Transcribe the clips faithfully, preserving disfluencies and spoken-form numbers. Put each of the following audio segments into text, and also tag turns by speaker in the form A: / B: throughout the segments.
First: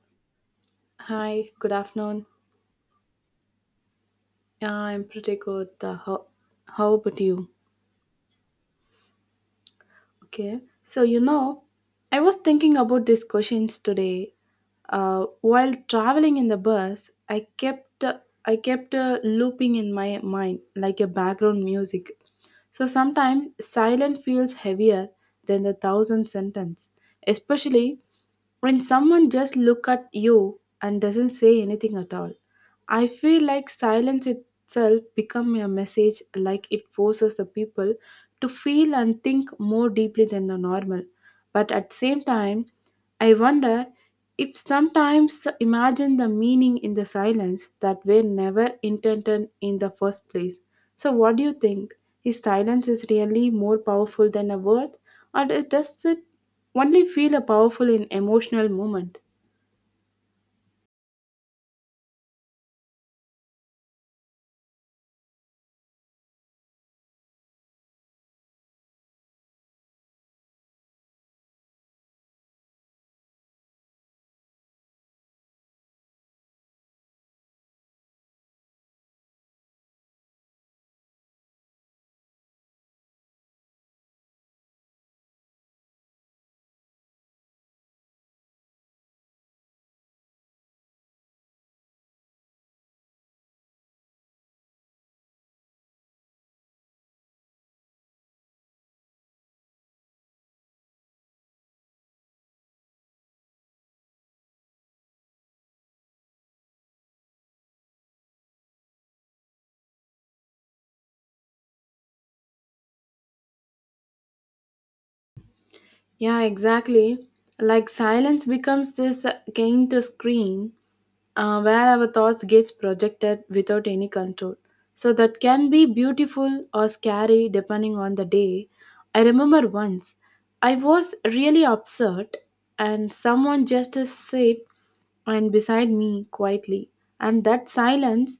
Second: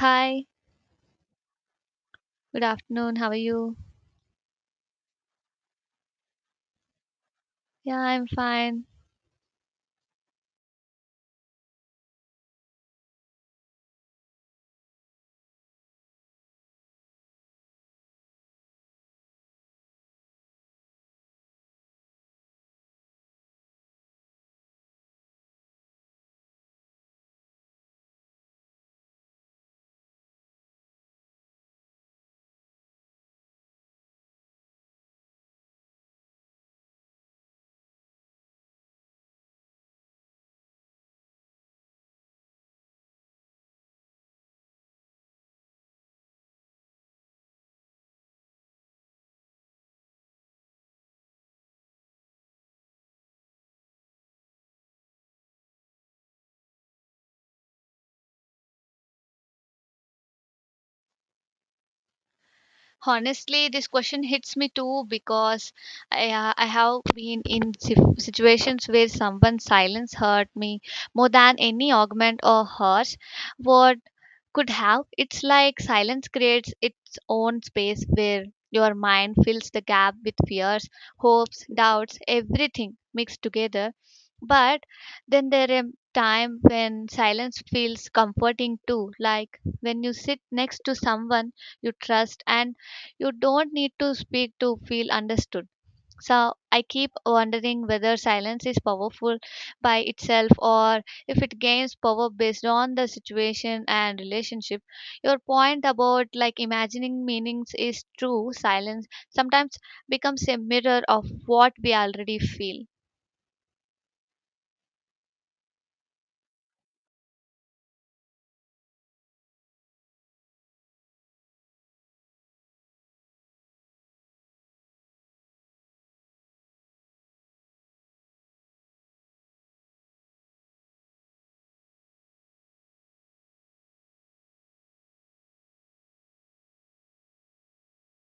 A: Hi,
B: Hi, good afternoon.
A: good afternoon. How are you?
B: Yeah, I'm pretty good. Uh, how, how about you?
A: Yeah, I'm fine.
B: Okay. So, you know, I was thinking about these questions today. Uh, while traveling in the bus, I kept uh, I kept uh, looping in my mind like a background music. So sometimes silence feels heavier than the thousand sentence, especially when someone just look at you and doesn't say anything at all. I feel like silence itself become a message like it forces the people to feel and think more deeply than the normal. But at the same time, I wonder if sometimes imagine the meaning in the silence that were never intended in the first place. So what do you think? Is silence is really more powerful than a word or does it only feel powerful in emotional moment?
A: Honestly, this question hits me too because I, uh, I have been in si- situations where someone's silence hurt me more than any argument or harsh word could have. It's like silence creates its own space where your mind fills the gap with fears, hopes, doubts, everything mixed together. But then there are time when silence feels comforting too, like when you sit next to someone you trust and you don't need to speak to feel understood. So I keep wondering whether silence is powerful by itself or if it gains power based on the situation and relationship. Your point about like imagining meanings is true. Silence sometimes becomes a mirror of what we already feel.
B: Yeah, exactly. Like silence becomes this uh, kind of screen uh, where our thoughts gets projected without any control. So that can be beautiful or scary depending on the day. I remember once I was really upset and someone just uh, said and beside me quietly and that silence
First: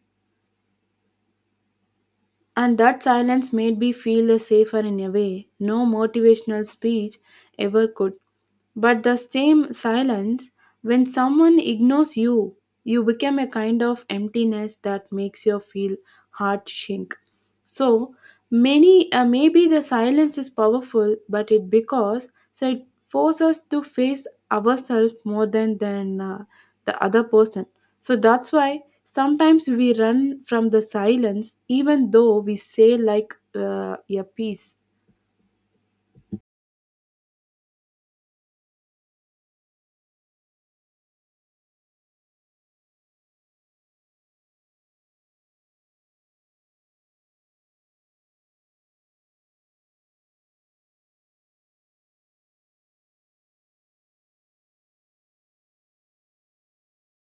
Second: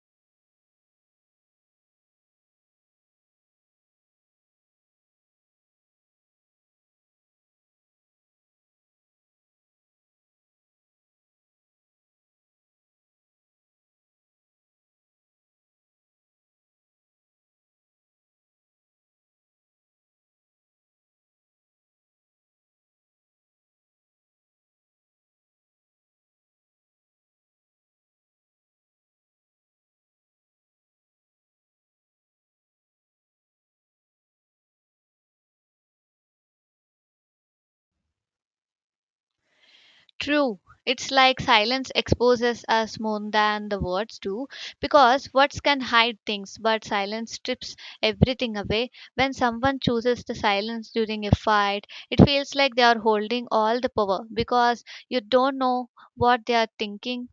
B: and that silence made me feel uh, safer in a way no motivational speech ever could. But the same silence, when someone ignores you, you become a kind of emptiness that makes you feel heart shrink. So many uh, maybe the silence is powerful, but it because so it forces us to face ourselves more than than uh, the other person. So that's why sometimes we run from the silence, even though we say like uh, a peace.
A: True. It's like silence exposes us more than the words do because words can hide things, but silence strips everything away. When someone chooses the silence during a fight, it feels like they are holding all the power because you don't know what they are thinking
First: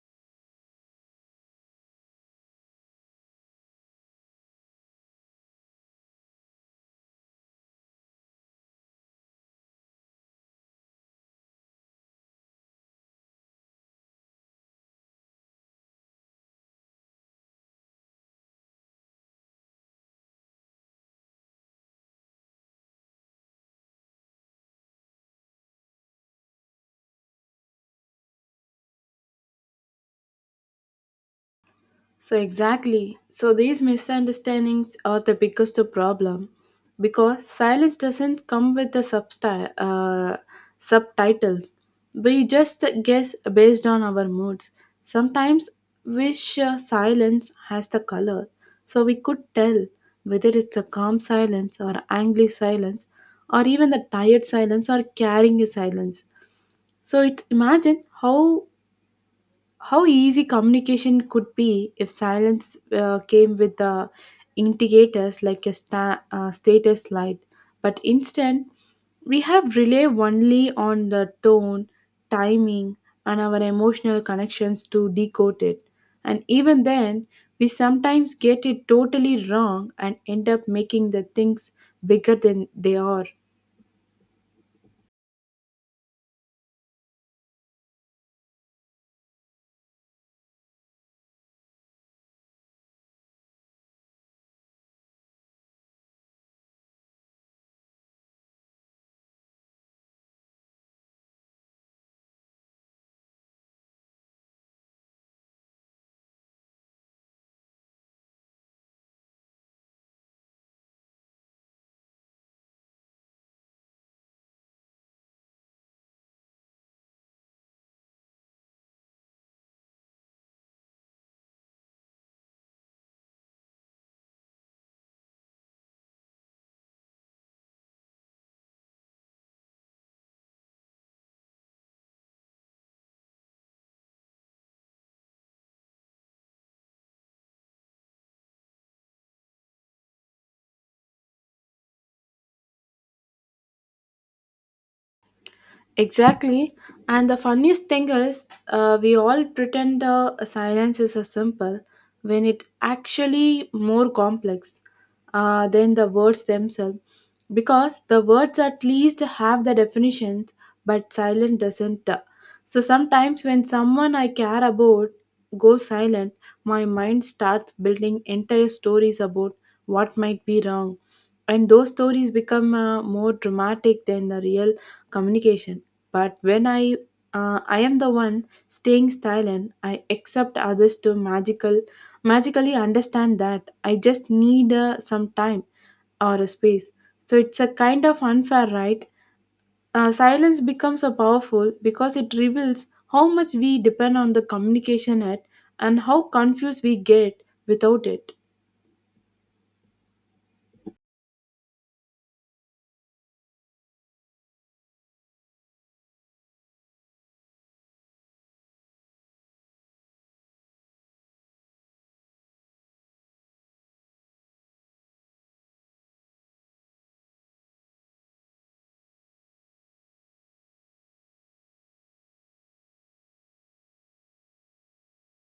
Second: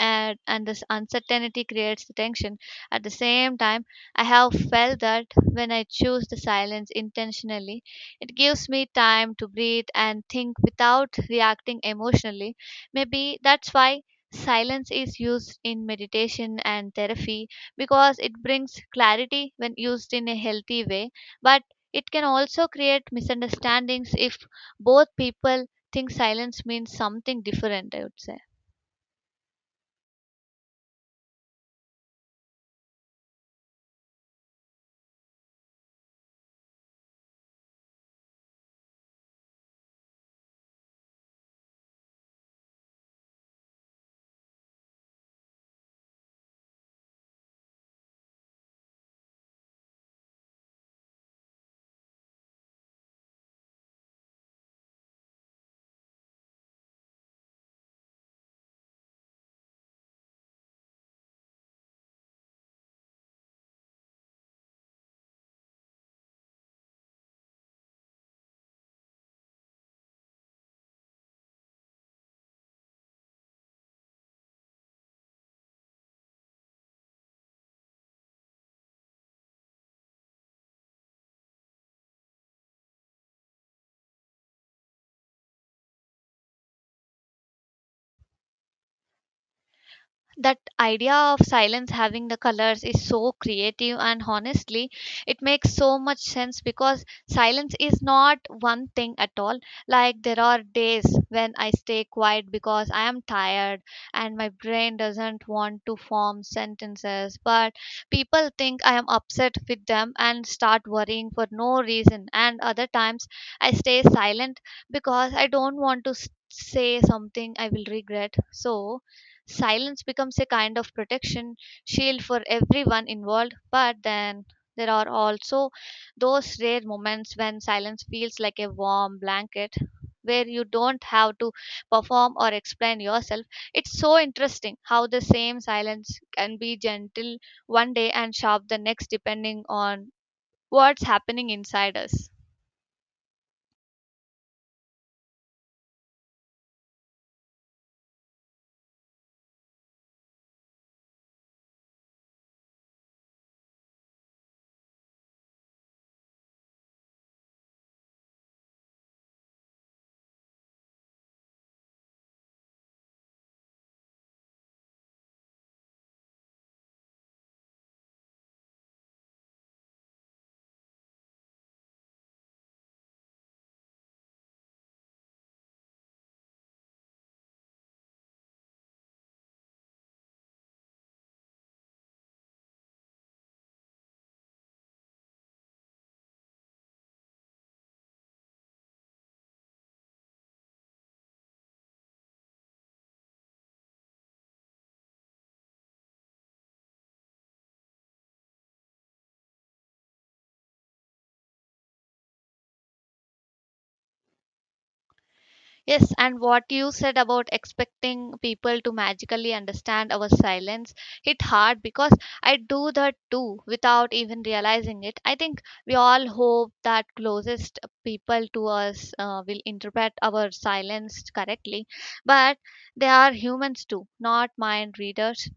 A: and, and this uncertainty creates the tension. At the same time, I have felt that when I choose the silence intentionally, it gives me time to breathe and think without reacting emotionally. Maybe that's why silence is used in meditation and therapy because it brings clarity when used in a healthy way, but it can also create misunderstandings if both people think silence means something different, I would say.
B: So, exactly. So, these misunderstandings are the biggest problem because silence doesn't come with the substi- uh, subtitle. We just guess based on our moods. Sometimes wish uh, silence has the color, so we could tell whether it's a calm silence or angry silence or even the tired silence or carrying a silence. So, it's imagine how how easy communication could be if silence uh, came with the indicators like a sta- uh, status light, but instead we have rely only on the tone, timing, and our emotional connections to decode it. And even then, we sometimes get it totally wrong and end up making the things bigger than they are.
A: That idea of silence having the colors is so creative and honestly it makes so much sense because silence is not one thing at all, like there are days when I stay quiet because I am tired and my brain doesn't want to form sentences but people think I am upset with them and start worrying for no reason. And other times I stay silent because I don't want to s- say something I will regret. So silence becomes a kind of protection shield for everyone involved, but then there are also those rare moments when silence feels like a warm blanket where you don't have to perform or explain yourself. It's so interesting how the same silence can be gentle one day and sharp the next, depending on what's happening inside us.
B: Exactly. And the funniest thing is, uh, we all pretend uh, silence is a simple when it actually more complex uh, than the words themselves. Because the words at least have the definitions, but silent doesn't. uh. So sometimes when someone I care about goes silent, my mind starts building entire stories about what might be wrong. And those stories become uh, more dramatic than the real communication. But when I uh, I am the one staying silent, I accept others to magical magically understand that I just need uh, some time or a space. So it's a kind of unfair, right? Uh, silence becomes a powerful because it reveals how much we depend on the communication at and how confused we get without it.
A: Yes, and what you said about expecting people to magically understand our silence hit hard because I do that too without even realizing it. I think we all hope that closest people to us uh, will interpret our silence correctly, but they are humans too, not mind readers.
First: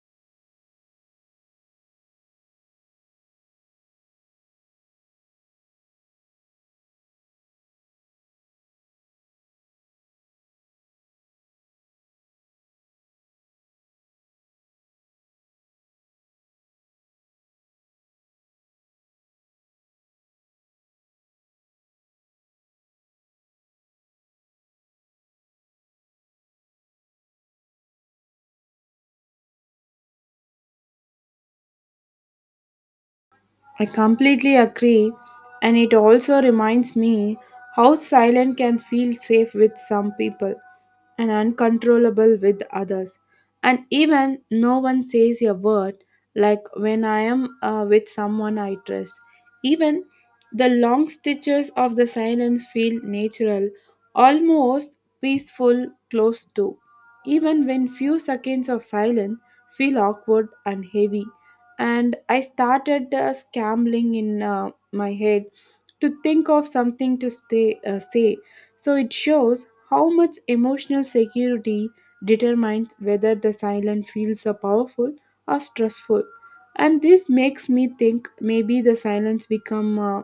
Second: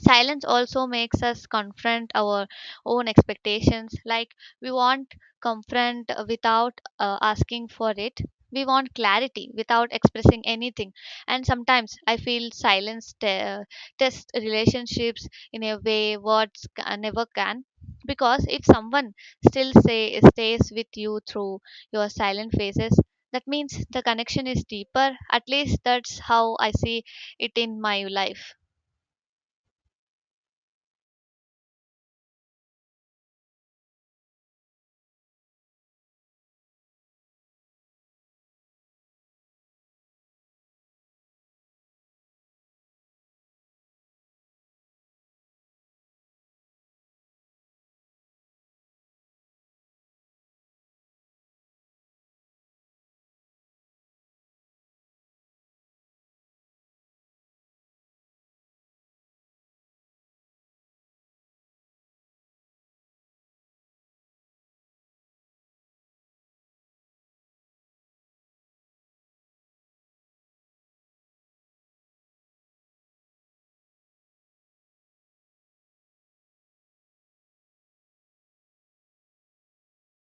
A: Silence also makes us confront our own expectations, like we want confront uh, without uh, asking for it, we want clarity without expressing anything. And sometimes I feel silence te- test relationships in a way words ca- never can, because if someone still say stays with you through your silent phases, that means the connection is deeper. At least that's how I see it in my life.
B: I completely agree, and it also reminds me how silent can feel safe with some people and uncontrollable with others. And even no one says a word, like when I am uh, with someone I trust. Even the long stitches of the silence feel natural, almost peaceful, close to. Even when few seconds of silence feel awkward and heavy and I started uh, scrambling in uh, my head to think of something to stay, uh, say. So it shows how much emotional security determines whether the silence feels uh, powerful or stressful. And this makes me think maybe the silence become uh,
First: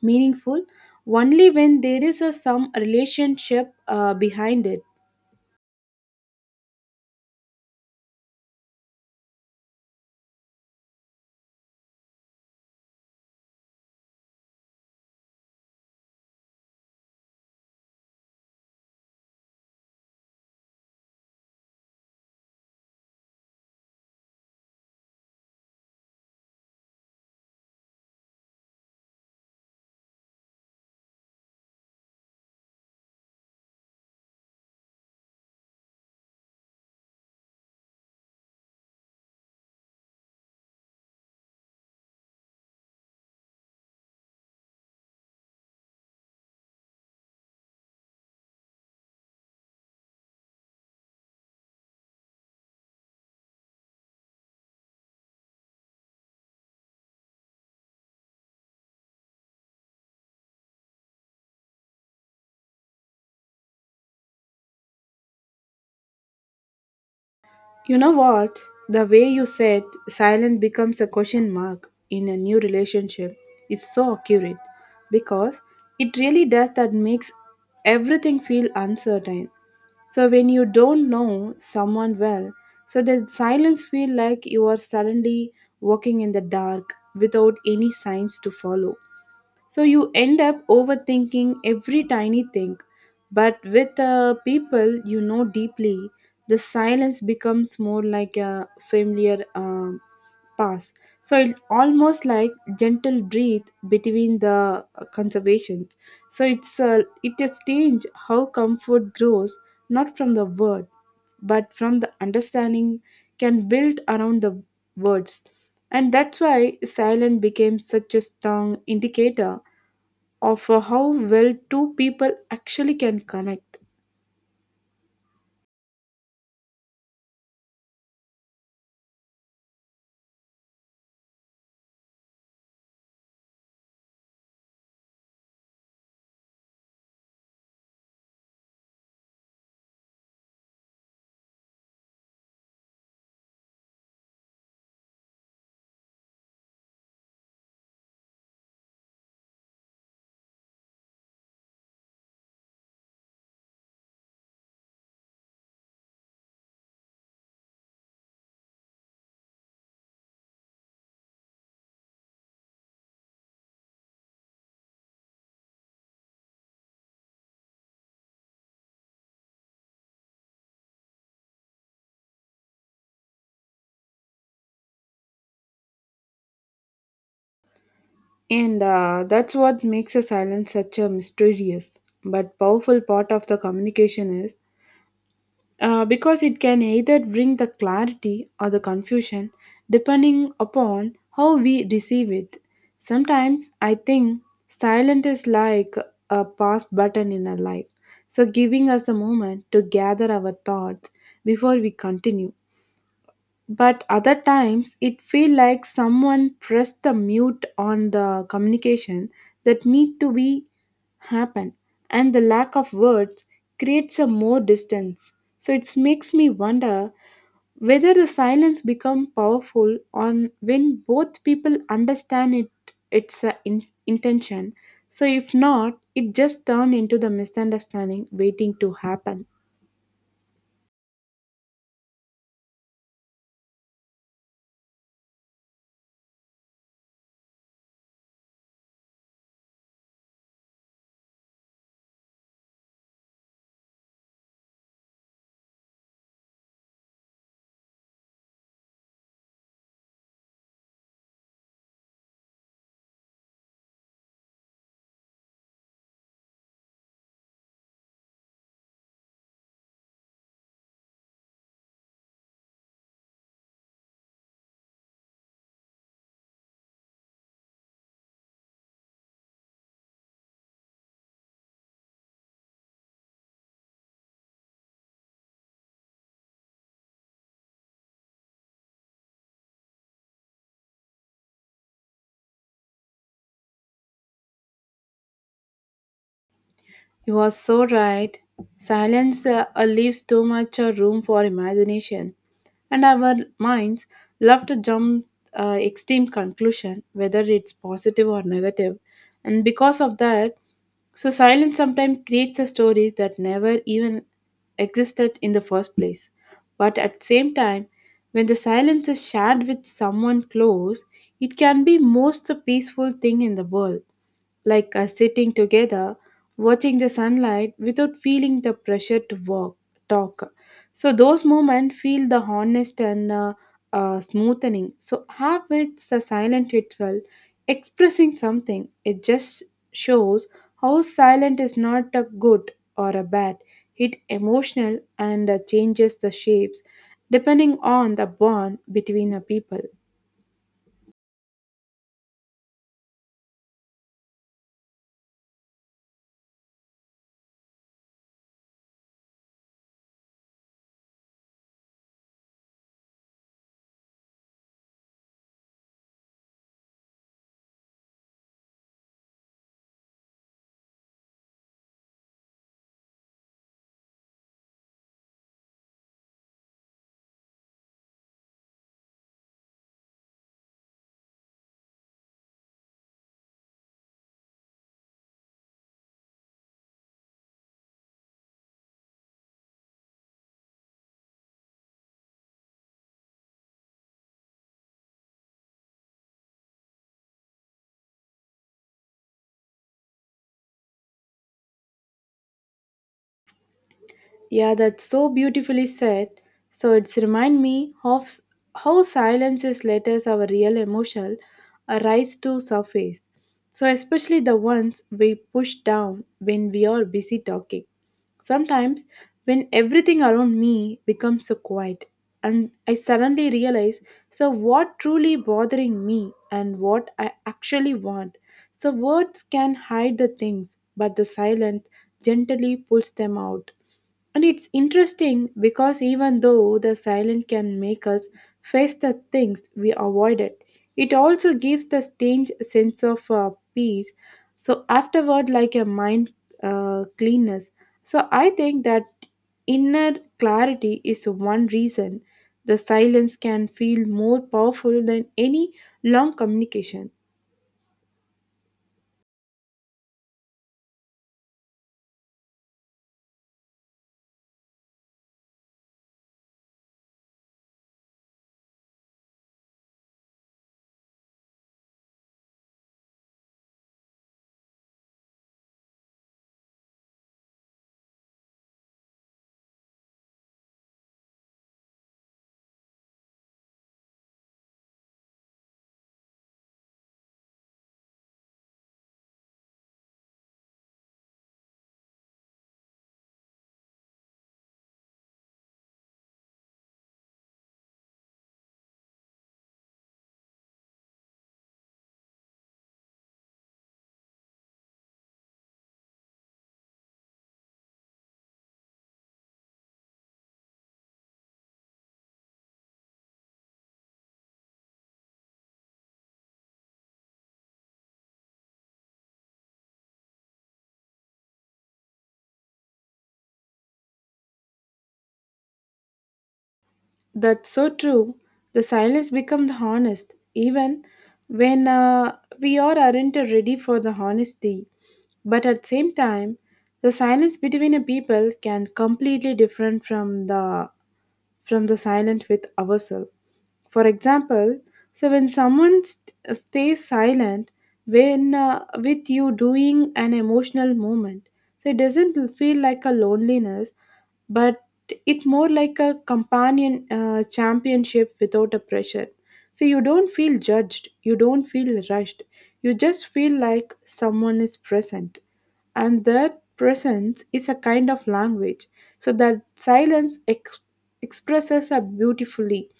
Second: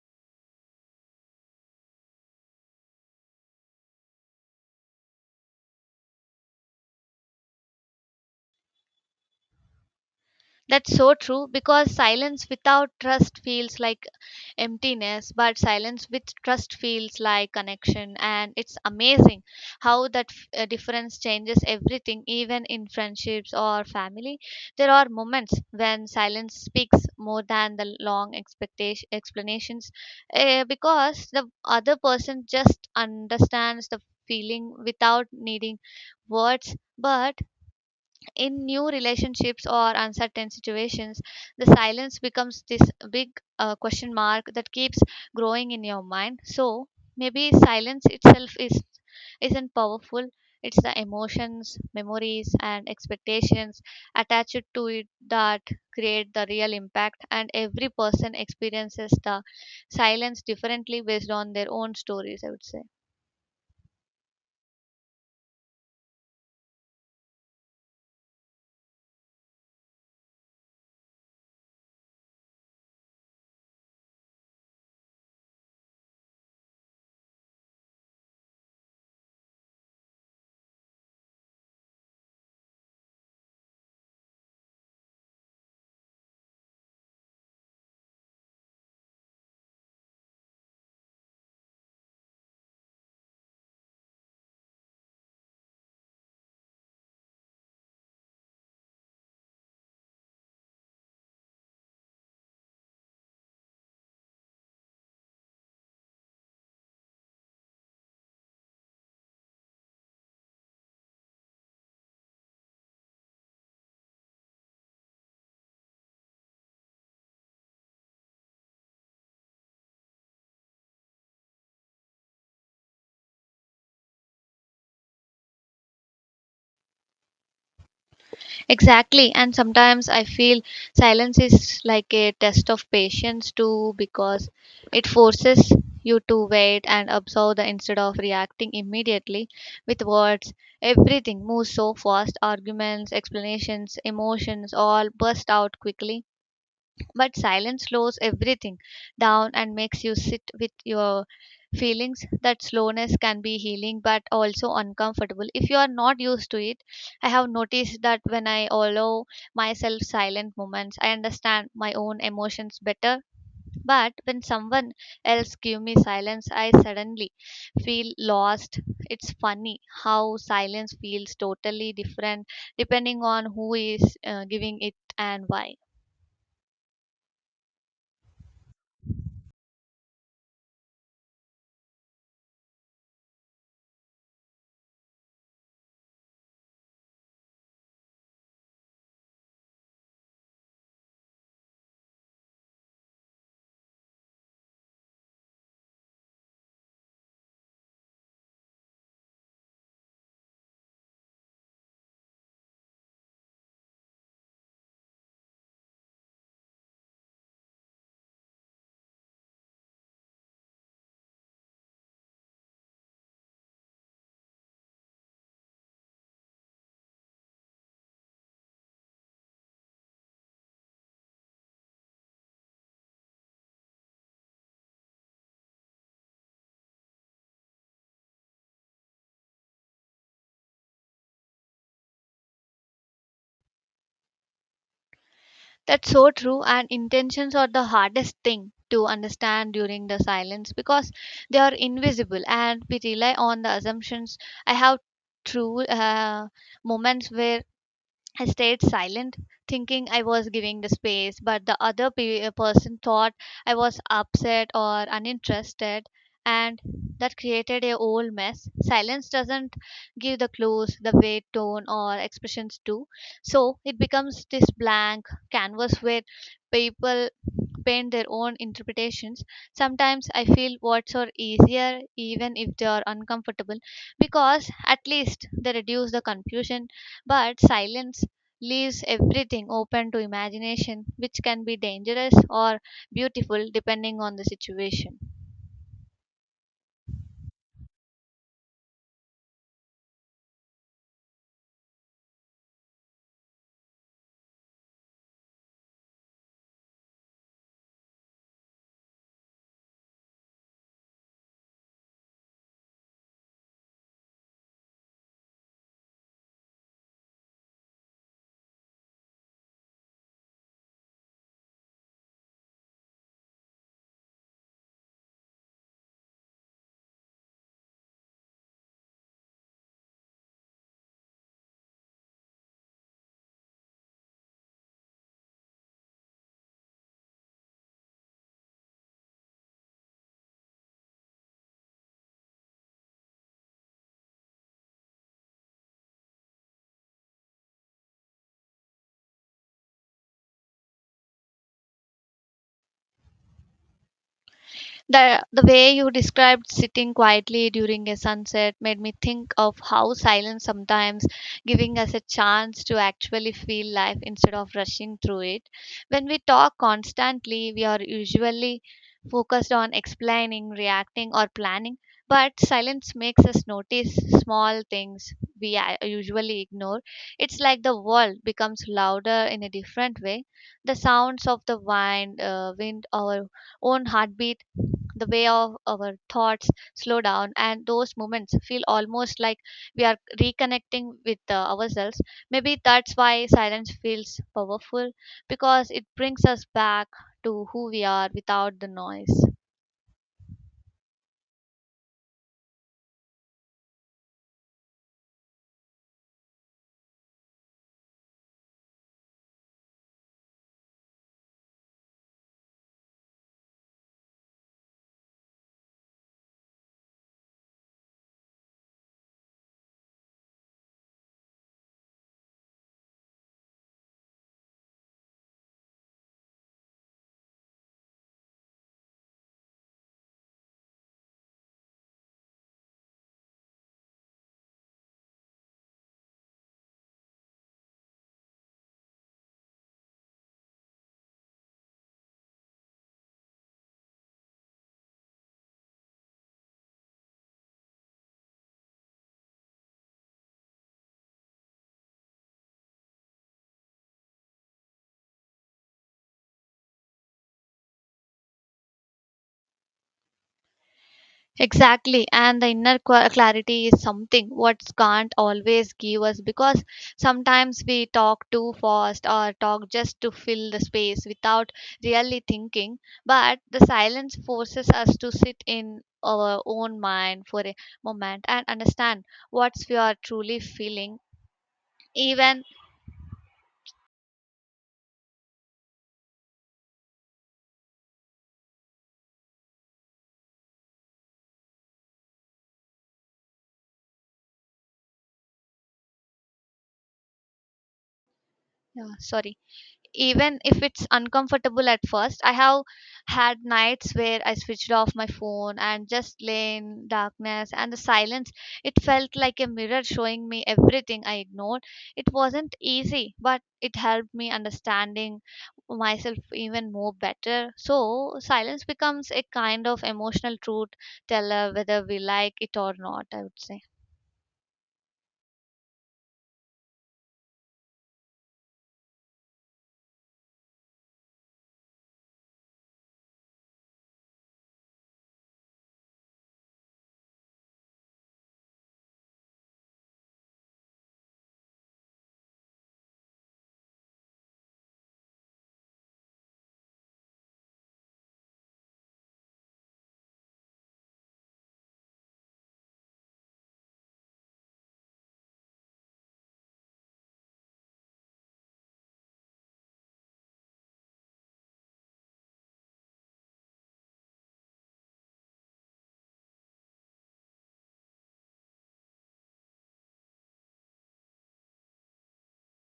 B: meaningful only when there is a some relationship uh, behind it.
A: That's so true because silence without trust feels like emptiness, but silence with trust feels like connection. And it's amazing how that f- uh, difference changes everything, even in friendships or family. There are moments when silence speaks more than the long expectation, explanations, uh, because the other person just understands the feeling without needing words. But in new relationships or uncertain situations, the silence becomes this big uh, question mark that keeps growing in your mind. So maybe silence itself is isn't powerful, it's the emotions, memories, and expectations attached to it that create the real impact. And every person experiences the silence differently based on their own stories, I would say.
B: You know what? The way you said silent becomes a question mark in a new relationship is so accurate because it really does that makes everything feel uncertain. So when you don't know someone well, so the silence feel like you are suddenly walking in the dark without any signs to follow. So you end up overthinking every tiny thing. But with uh, people you know deeply, the silence becomes more like a familiar um pass. So it almost like gentle breathe between the uh, conservations. So it's uh, it is strange how comfort grows not from the word but from the understanding can build around the words. And that's why silence became such a strong indicator of uh, how well two people actually can connect.
A: Exactly. And sometimes I feel silence is like a test of patience too, because it forces you to wait and observe the instead of reacting immediately with words. Everything moves so fast, arguments, explanations, emotions all burst out quickly, but silence slows everything down and makes you sit with your feelings. That slowness can be healing but also uncomfortable if you are not used to it. I have noticed that when I allow myself silent moments, I understand my own emotions better. But when someone else give me silence, I suddenly feel lost. It's funny how silence feels totally different depending on who is uh, giving it and why.
B: And uh, that's what makes a silence such a mysterious but powerful part of the communication is uh, because it can either bring the clarity or the confusion depending upon how we receive it. Sometimes I think silent is like a pause button in our life, so giving us a moment to gather our thoughts before we continue. But other times it feel like someone pressed the mute on the communication that need to be happen and the lack of words creates a more distance, so it makes me wonder whether the silence become powerful on when both people understand it its uh, in, intention. So if not it just turn into the misunderstanding waiting to happen.
A: That's so true, and intentions are the hardest thing to understand during the silence because they are invisible and we rely on the assumptions. I have true uh, moments where I stayed silent, thinking I was giving the space, but the other pe- uh, person thought I was upset or uninterested, and that created a whole mess. Silence doesn't give the clues, the weight, tone, or expressions do. So it becomes this blank canvas where people paint their own interpretations. Sometimes I feel words are easier, even if they are uncomfortable, because at least they reduce the confusion, but silence leaves everything open to imagination, which can be dangerous or beautiful depending on the situation.
B: You are so right. Silence uh, leaves too much uh, room for imagination, and our minds love to jump uh, extreme conclusion, whether it's positive or negative. And because of that, so silence sometimes creates a stories that never even existed in the first place. But at same time, when the silence is shared with someone close, it can be most peaceful thing in the world like uh, sitting together, watching the sunlight without feeling the pressure to walk, talk. So those moments feel the honest and uh, uh, smoothening. So habits, the silent ritual, expressing something, it just shows how silent is not a good or a bad. It emotional and uh, changes the shapes depending on the bond between a people.
A: The, the way you described sitting quietly during a sunset made me think of how silence sometimes giving us a chance to actually feel life instead of rushing through it. When we talk constantly, we are usually focused on explaining, reacting, or planning, but silence makes us notice small things we uh, usually ignore. It's like the world becomes louder in a different way, the sounds of the wind, uh, wind or own heartbeat, the way of our thoughts slow down, and those moments feel almost like we are reconnecting with uh, ourselves. Maybe that's why silence feels powerful, because it brings us back to who we are without the noise.
B: Yeah, that's so beautifully said. So it's remind me of how silences let us our real emotional arise to surface. So especially the ones we push down when we are busy talking. Sometimes when everything around me becomes so quiet and I suddenly realize so what truly bothering me and what I actually want. So words can hide the things, but the silence gently pulls them out. And it's interesting because even though the silence can make us face the things we avoided, it also gives the strange sense of uh, peace. So afterward, like a mind uh, cleanness. So I think that inner clarity is one reason the silence can feel more powerful than any long communication.
A: Exactly, and the inner qua- clarity is something what can't always give us because sometimes we talk too fast or talk just to fill the space without really thinking. But the silence forces us to sit in our own mind for a moment and understand what we are truly feeling, even, yeah, sorry, even if it's uncomfortable at first. I have had nights where I switched off my phone and just lay in darkness, and the silence, it felt like a mirror showing me everything I ignored. It wasn't easy, but it helped me understanding myself even more better. So silence becomes a kind of emotional truth teller whether we like it or not, I would say.
B: That's so true. The silence becomes the honest, even when uh, we all aren't ready for the honesty. But at the same time, the silence between a people can completely different from the from the silent with ourselves. For example, so when someone st- stays silent when uh, with you doing an emotional moment, so it doesn't feel like a loneliness, but it more like a companion uh, championship without a pressure. So you don't feel judged, you don't feel rushed, you just feel like someone is present and that presence is a kind of language. So that silence ex- expresses her beautifully.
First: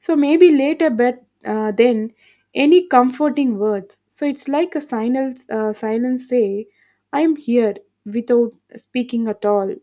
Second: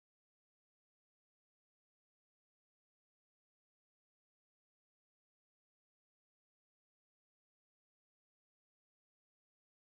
B: So maybe later, but uh, then any comforting words. So it's like a silence. Uh, silence say, "I am here" without speaking at all.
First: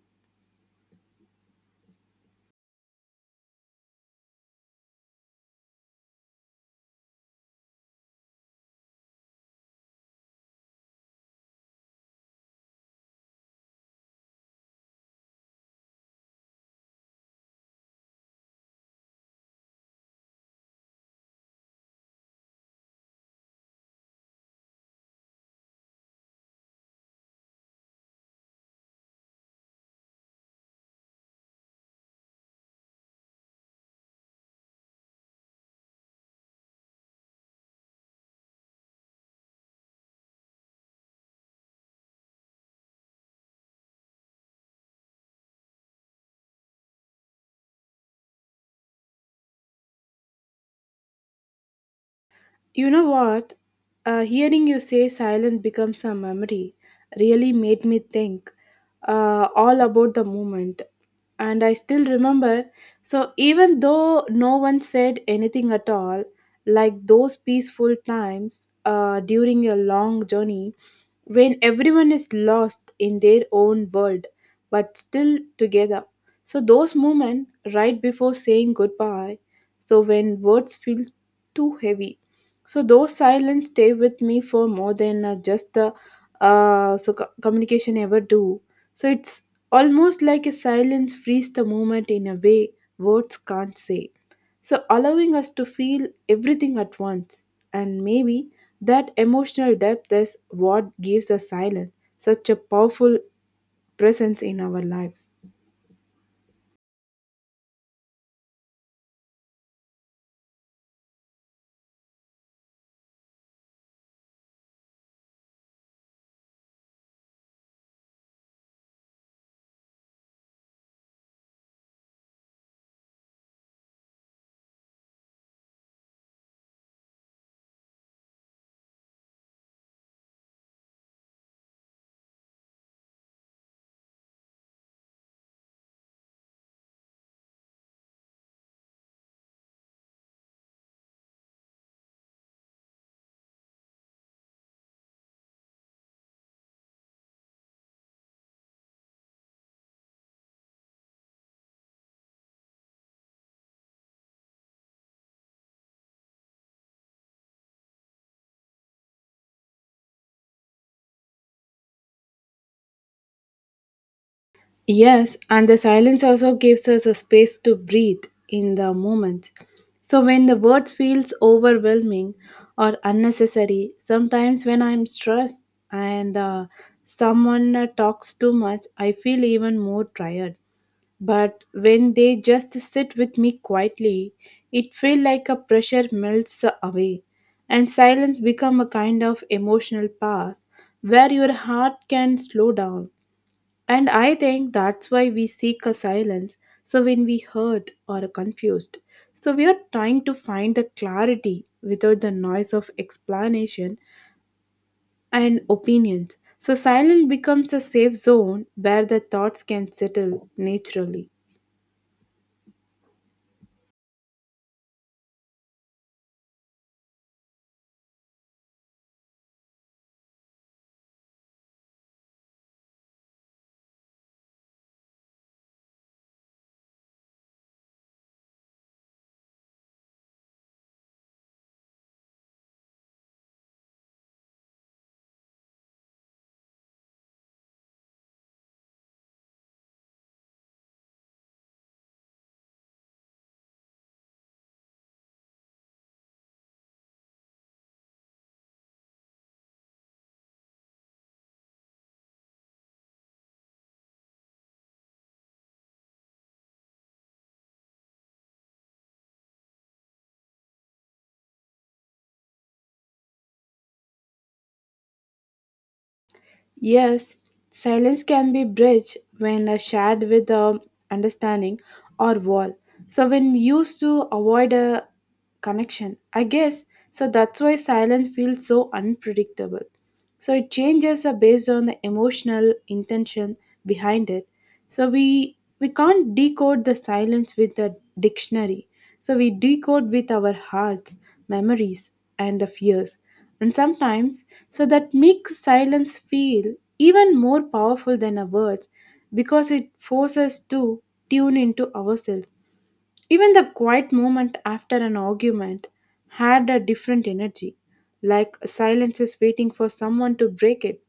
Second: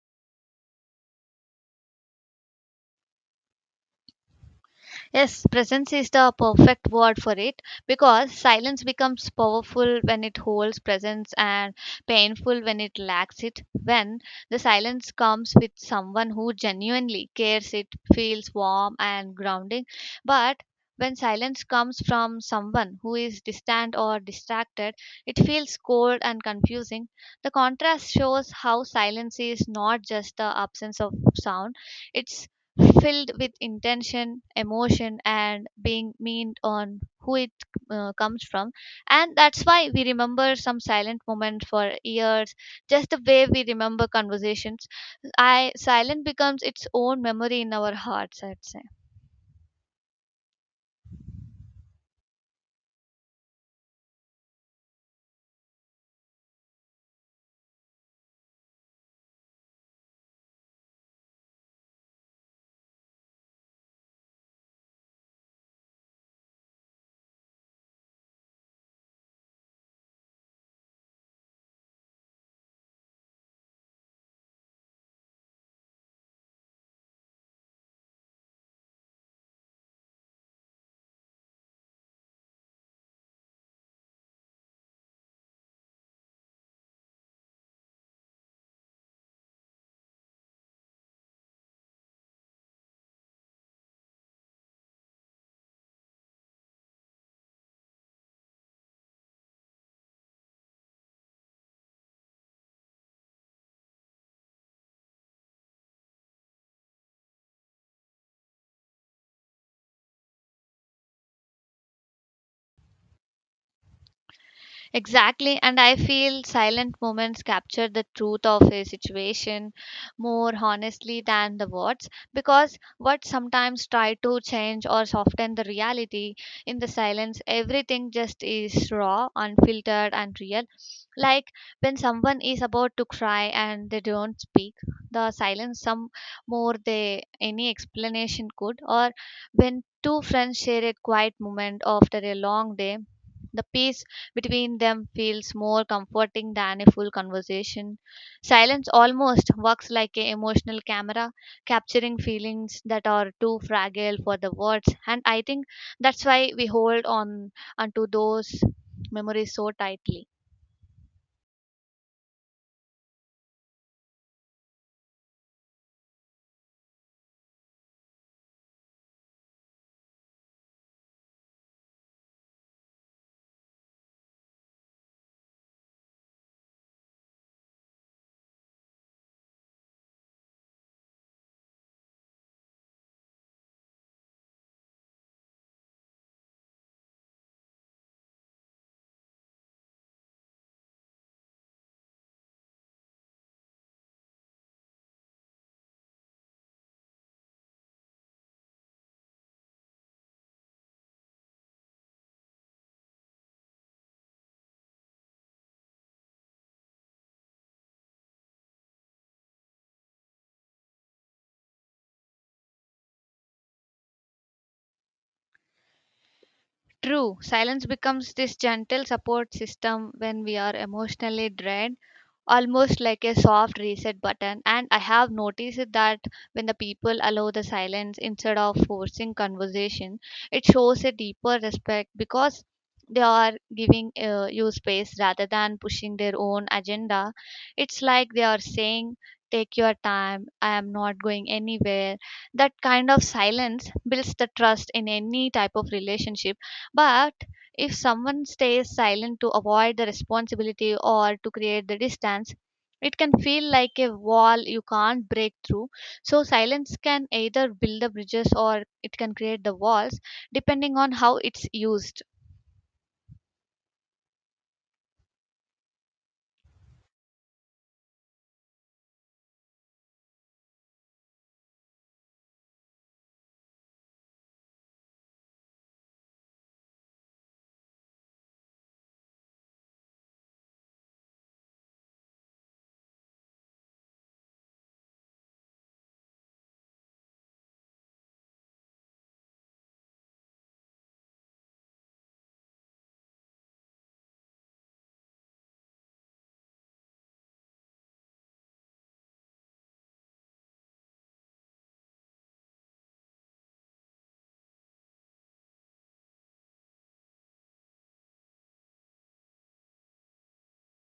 A: Yes, presence is the perfect word for it because silence becomes powerful when it holds presence and painful when it lacks it. When the silence comes with someone who genuinely cares, it feels warm and grounding. But when silence comes from someone who is distant or distracted, it feels cold and confusing. The contrast shows how silence is not just the absence of sound, it's filled with intention, emotion, and being meant on who it uh, comes from. And that's why we remember some silent moments for years, just the way we remember conversations. I silent becomes its own memory in our hearts, I'd say.
B: You know what? Uh, hearing you say silent becomes a memory really made me think uh, all about the moment. And I still remember. So, even though no one said anything at all, like those peaceful times uh, during a long journey, when everyone is lost in their own world but still together. So, those moments right before saying goodbye, so when words feel too heavy. So, those silence stay with me for more than uh, just the uh, so co- communication ever do. So, it's almost like a silence frees the moment in a way words can't say. So, allowing us to feel everything at once. And maybe that emotional depth is what gives the silence such a powerful presence in our life.
A: Exactly, and I feel silent moments capture the truth of a situation more honestly than the words, because words sometimes try to change or soften the reality. In the silence, everything just is raw, unfiltered, and real. Like when someone is about to cry and they don't speak, the silence some more they any explanation could, or when two friends share a quiet moment after a long day, the peace between them feels more comforting than a full conversation. Silence almost works like an emotional camera, capturing feelings that are too fragile for the words. And I think that's why we hold on onto those memories so tightly.
B: Yes, and the silence also gives us a space to breathe in the moment. So when the words feels overwhelming or unnecessary, sometimes when I'm stressed and uh, someone uh, talks too much, I feel even more tired. But when they just sit with me quietly, it feels like a pressure melts away and silence become a kind of emotional path where your heart can slow down. And I think that's why we seek a silence. So when we hurt or are confused, so we are trying to find the clarity without the noise of explanation and opinions. So silence becomes a safe zone where the thoughts can settle naturally.
A: True, silence becomes this gentle support system when we are emotionally drained, almost like a soft reset button. And I have noticed that when the people allow the silence instead of forcing conversation, it shows a deeper respect because they are giving uh, you space rather than pushing their own agenda. It's like they are saying, "Take your time, I am not going anywhere." That kind of silence builds the trust in any type of relationship, but if someone stays silent to avoid the responsibility or to create the distance, it can feel like a wall you can't break through. So, silence can either build the bridges or it can create the walls depending on how it's used.
B: Yes, silence can be bridged when uh, shared with um, understanding or wall. So when we used to avoid a connection, I guess. So that's why silence feels so unpredictable. So it changes uh, based on the emotional intention behind it, so we we can't decode the silence with a dictionary, so we decode with our hearts, memories, and the fears. And sometimes so that makes silence feel even more powerful than our words because it forces us to tune into ourselves. Even the quiet moment after an argument had a different energy, like silence is waiting for someone to break it.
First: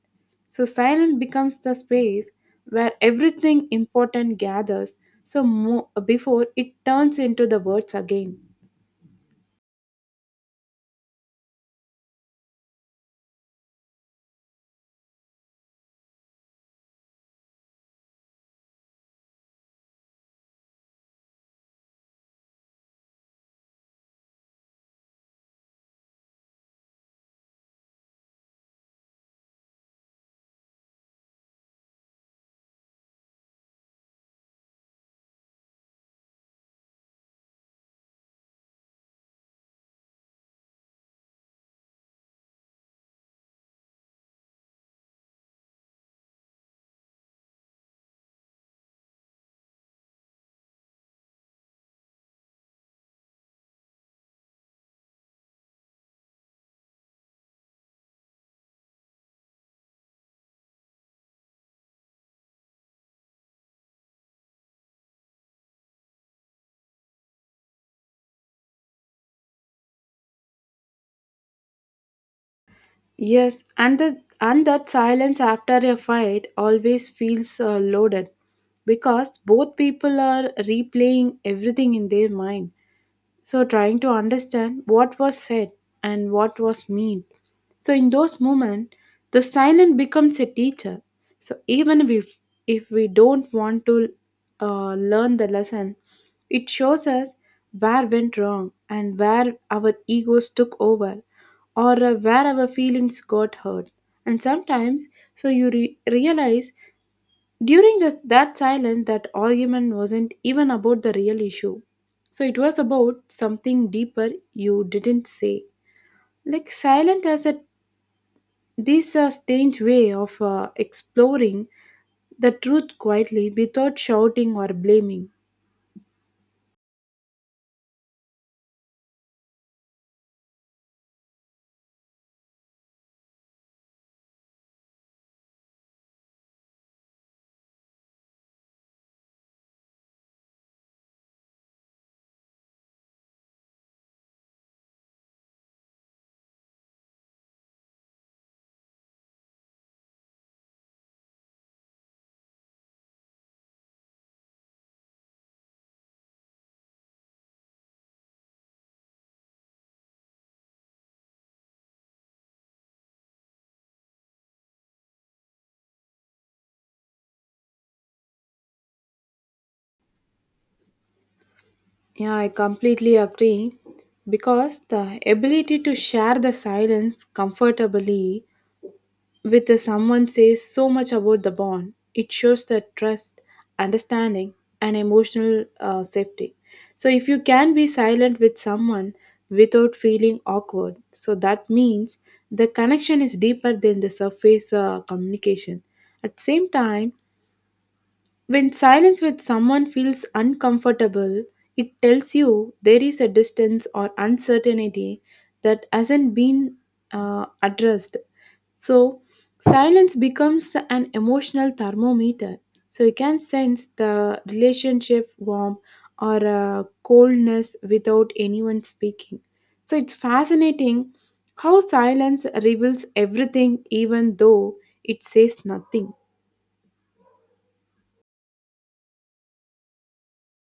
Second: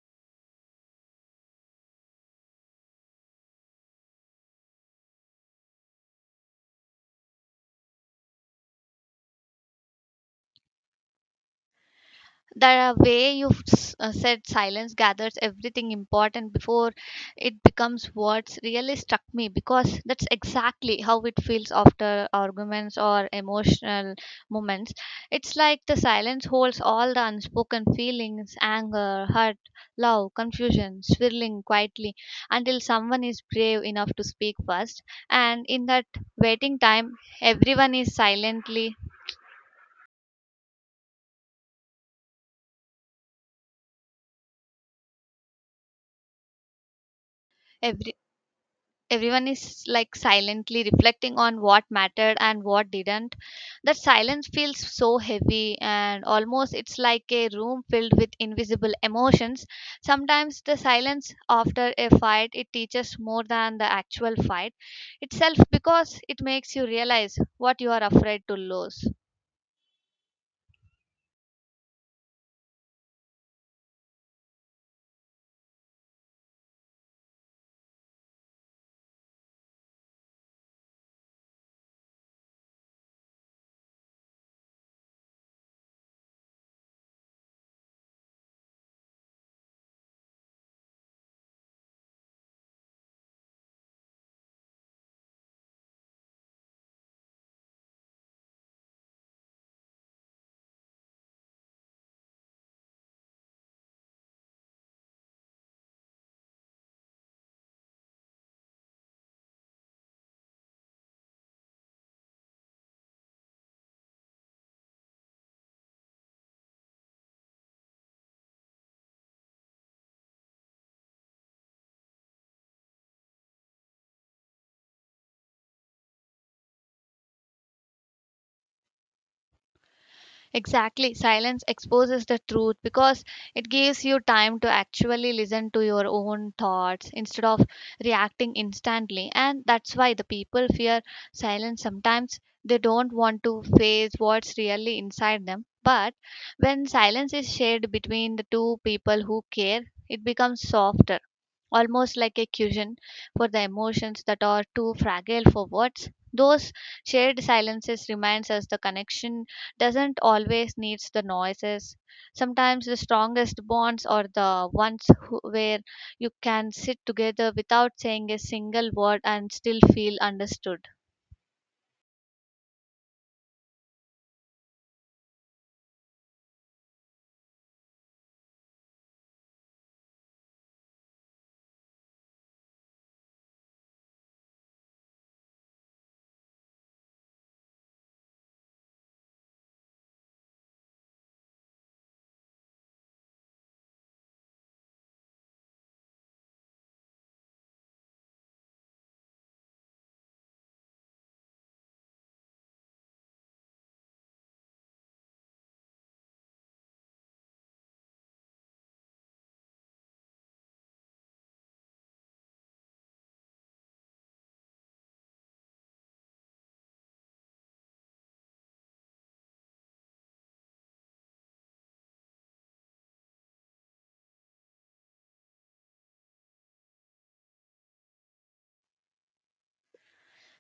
B: So silence becomes the space where everything important gathers. So mo- before it turns into the words again.
A: The way you s- uh, said silence gathers everything important before it becomes words really struck me because that's exactly how it feels after arguments or emotional moments. It's like the silence holds all the unspoken feelings, anger, hurt, love, confusion, swirling quietly until someone is brave enough to speak first. And in that waiting time, everyone is silently, every everyone is like silently reflecting on what mattered and what didn't. That silence feels so heavy, and almost it's like a room filled with invisible emotions. Sometimes the silence after a fight it teaches more than the actual fight itself, because it makes you realize what you are afraid to lose.
B: Yes, and the and that silence after a fight always feels uh, loaded because both people are replaying everything in their mind so trying to understand what was said and what was meant. So in those moments, the silent becomes a teacher. So even if if we don't want to uh, learn the lesson, it shows us where went wrong and where our egos took over or uh, where our feelings got hurt. And sometimes, so you re- realize during this, that silence, that argument wasn't even about the real issue. So it was about something deeper you didn't say. Like silent has a this uh, strange way of uh, exploring the truth quietly without shouting or blaming.
A: Exactly. Silence exposes the truth because it gives you time to actually listen to your own thoughts instead of reacting instantly. And that's why the people fear silence sometimes. They don't want to face what's really inside them. But when silence is shared between the two people who care, it becomes softer, almost like a cushion for the emotions that are too fragile for words. Those shared silences reminds us the connection doesn't always needs the noises. Sometimes the strongest bonds are the ones who, where you can sit together without saying a single word and still feel understood.
B: Yeah, I completely agree because the ability to share the silence comfortably with the someone says so much about the bond. It shows that trust, understanding, and emotional uh, safety. So if you can be silent with someone without feeling awkward, so that means the connection is deeper than the surface uh, communication. At the same time, when silence with someone feels uncomfortable, it tells you there is a distance or uncertainty that hasn't been uh, addressed. So, silence becomes an emotional thermometer. So, you can sense the relationship warmth or uh, coldness without anyone speaking. So, it's fascinating how silence reveals everything, even though it says nothing.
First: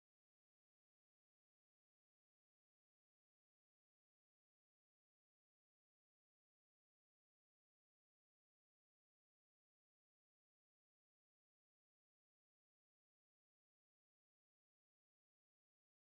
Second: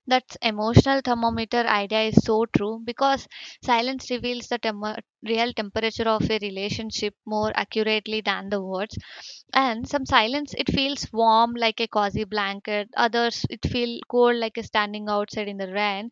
A: That emotional thermometer idea is so true because silence reveals the temo- real temperature of a relationship more accurately than the words, and some silence it feels warm like a cozy blanket, others it feel cold like a standing outside in the rain.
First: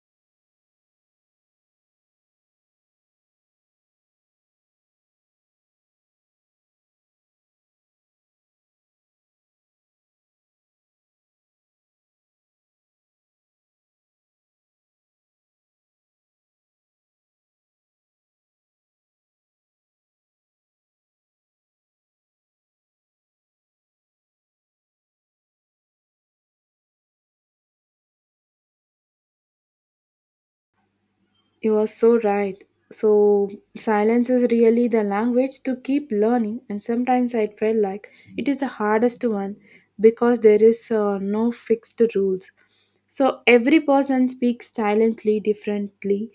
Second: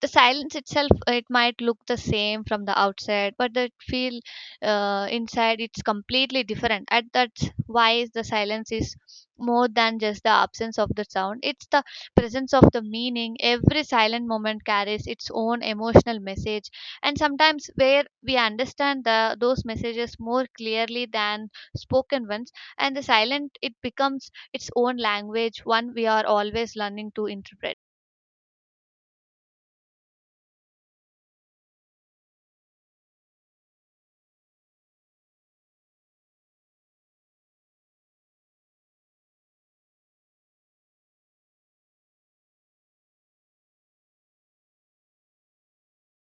A: The silence itself, it might look the same from the outside, but the feel uh, inside it's completely different. And that's why the silence is more than just the absence of the sound. It's the presence of the meaning. Every silent moment carries its own emotional message, and sometimes where we understand the those messages more clearly than spoken ones. And the silent, it becomes its own language, one we are always learning to interpret.
B: You are so right. So, silence is really the language to keep learning, and sometimes I felt like it is the hardest one because there is uh, no fixed rules. So, every person speaks silently differently,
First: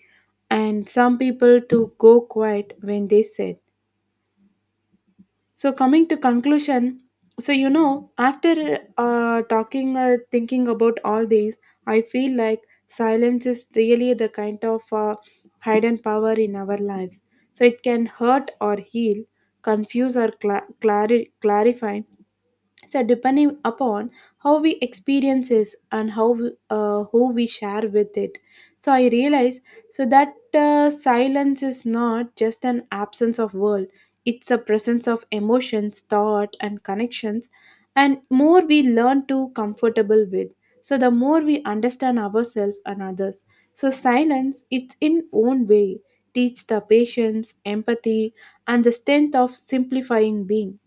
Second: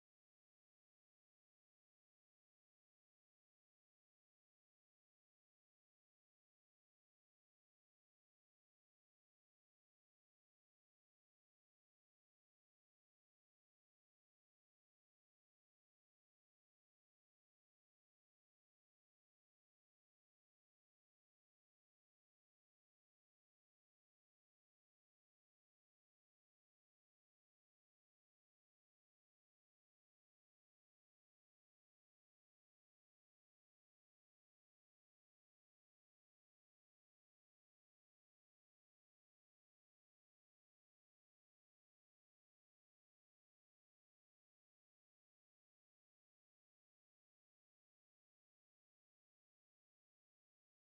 B: and some people to go quiet when they said. So coming to conclusion, so you know, after uh, talking, uh, thinking about all these, I feel like silence is really the kind of uh, hidden power in our lives. So it can hurt or heal, confuse or cla clari- clarify, so depending upon how we experience this and how we- uh, who we share with it. So I realize so that uh, silence is not just an absence of world, it's a presence of emotions, thought, and connections, and more we learn to comfortable with, so the more we understand ourselves and others. So silence it's in own way teach the patience, empathy, and the strength of simplifying being.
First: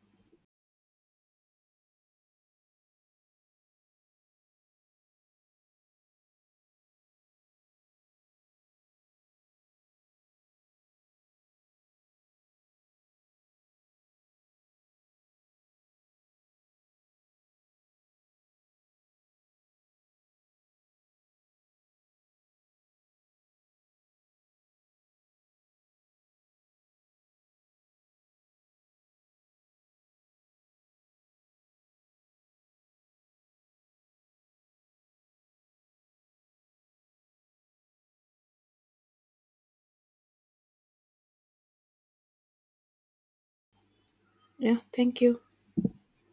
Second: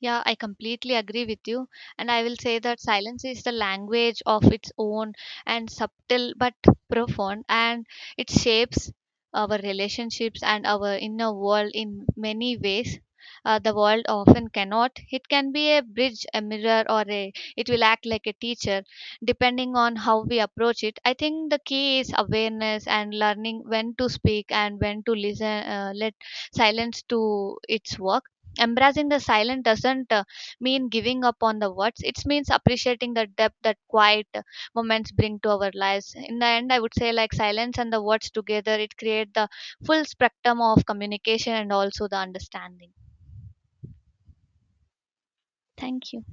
A: Yeah, I completely agree with you. And I will say that silence is the language of its own and subtle but profound, and it shapes our relationships and our inner world in many ways. Uh, the world often cannot. It can be a bridge, a mirror, or a, it will act like a teacher, depending on how we approach it. I think the key is awareness and learning when to speak and when to listen, uh, let silence to its work. Embracing the silent doesn't uh, mean giving up on the words. It means appreciating the depth that quiet uh, moments bring to our lives. In the end, I would say like silence and the words together, it create the full spectrum of communication and also the understanding.
B: Yeah, thank you.
A: Thank you.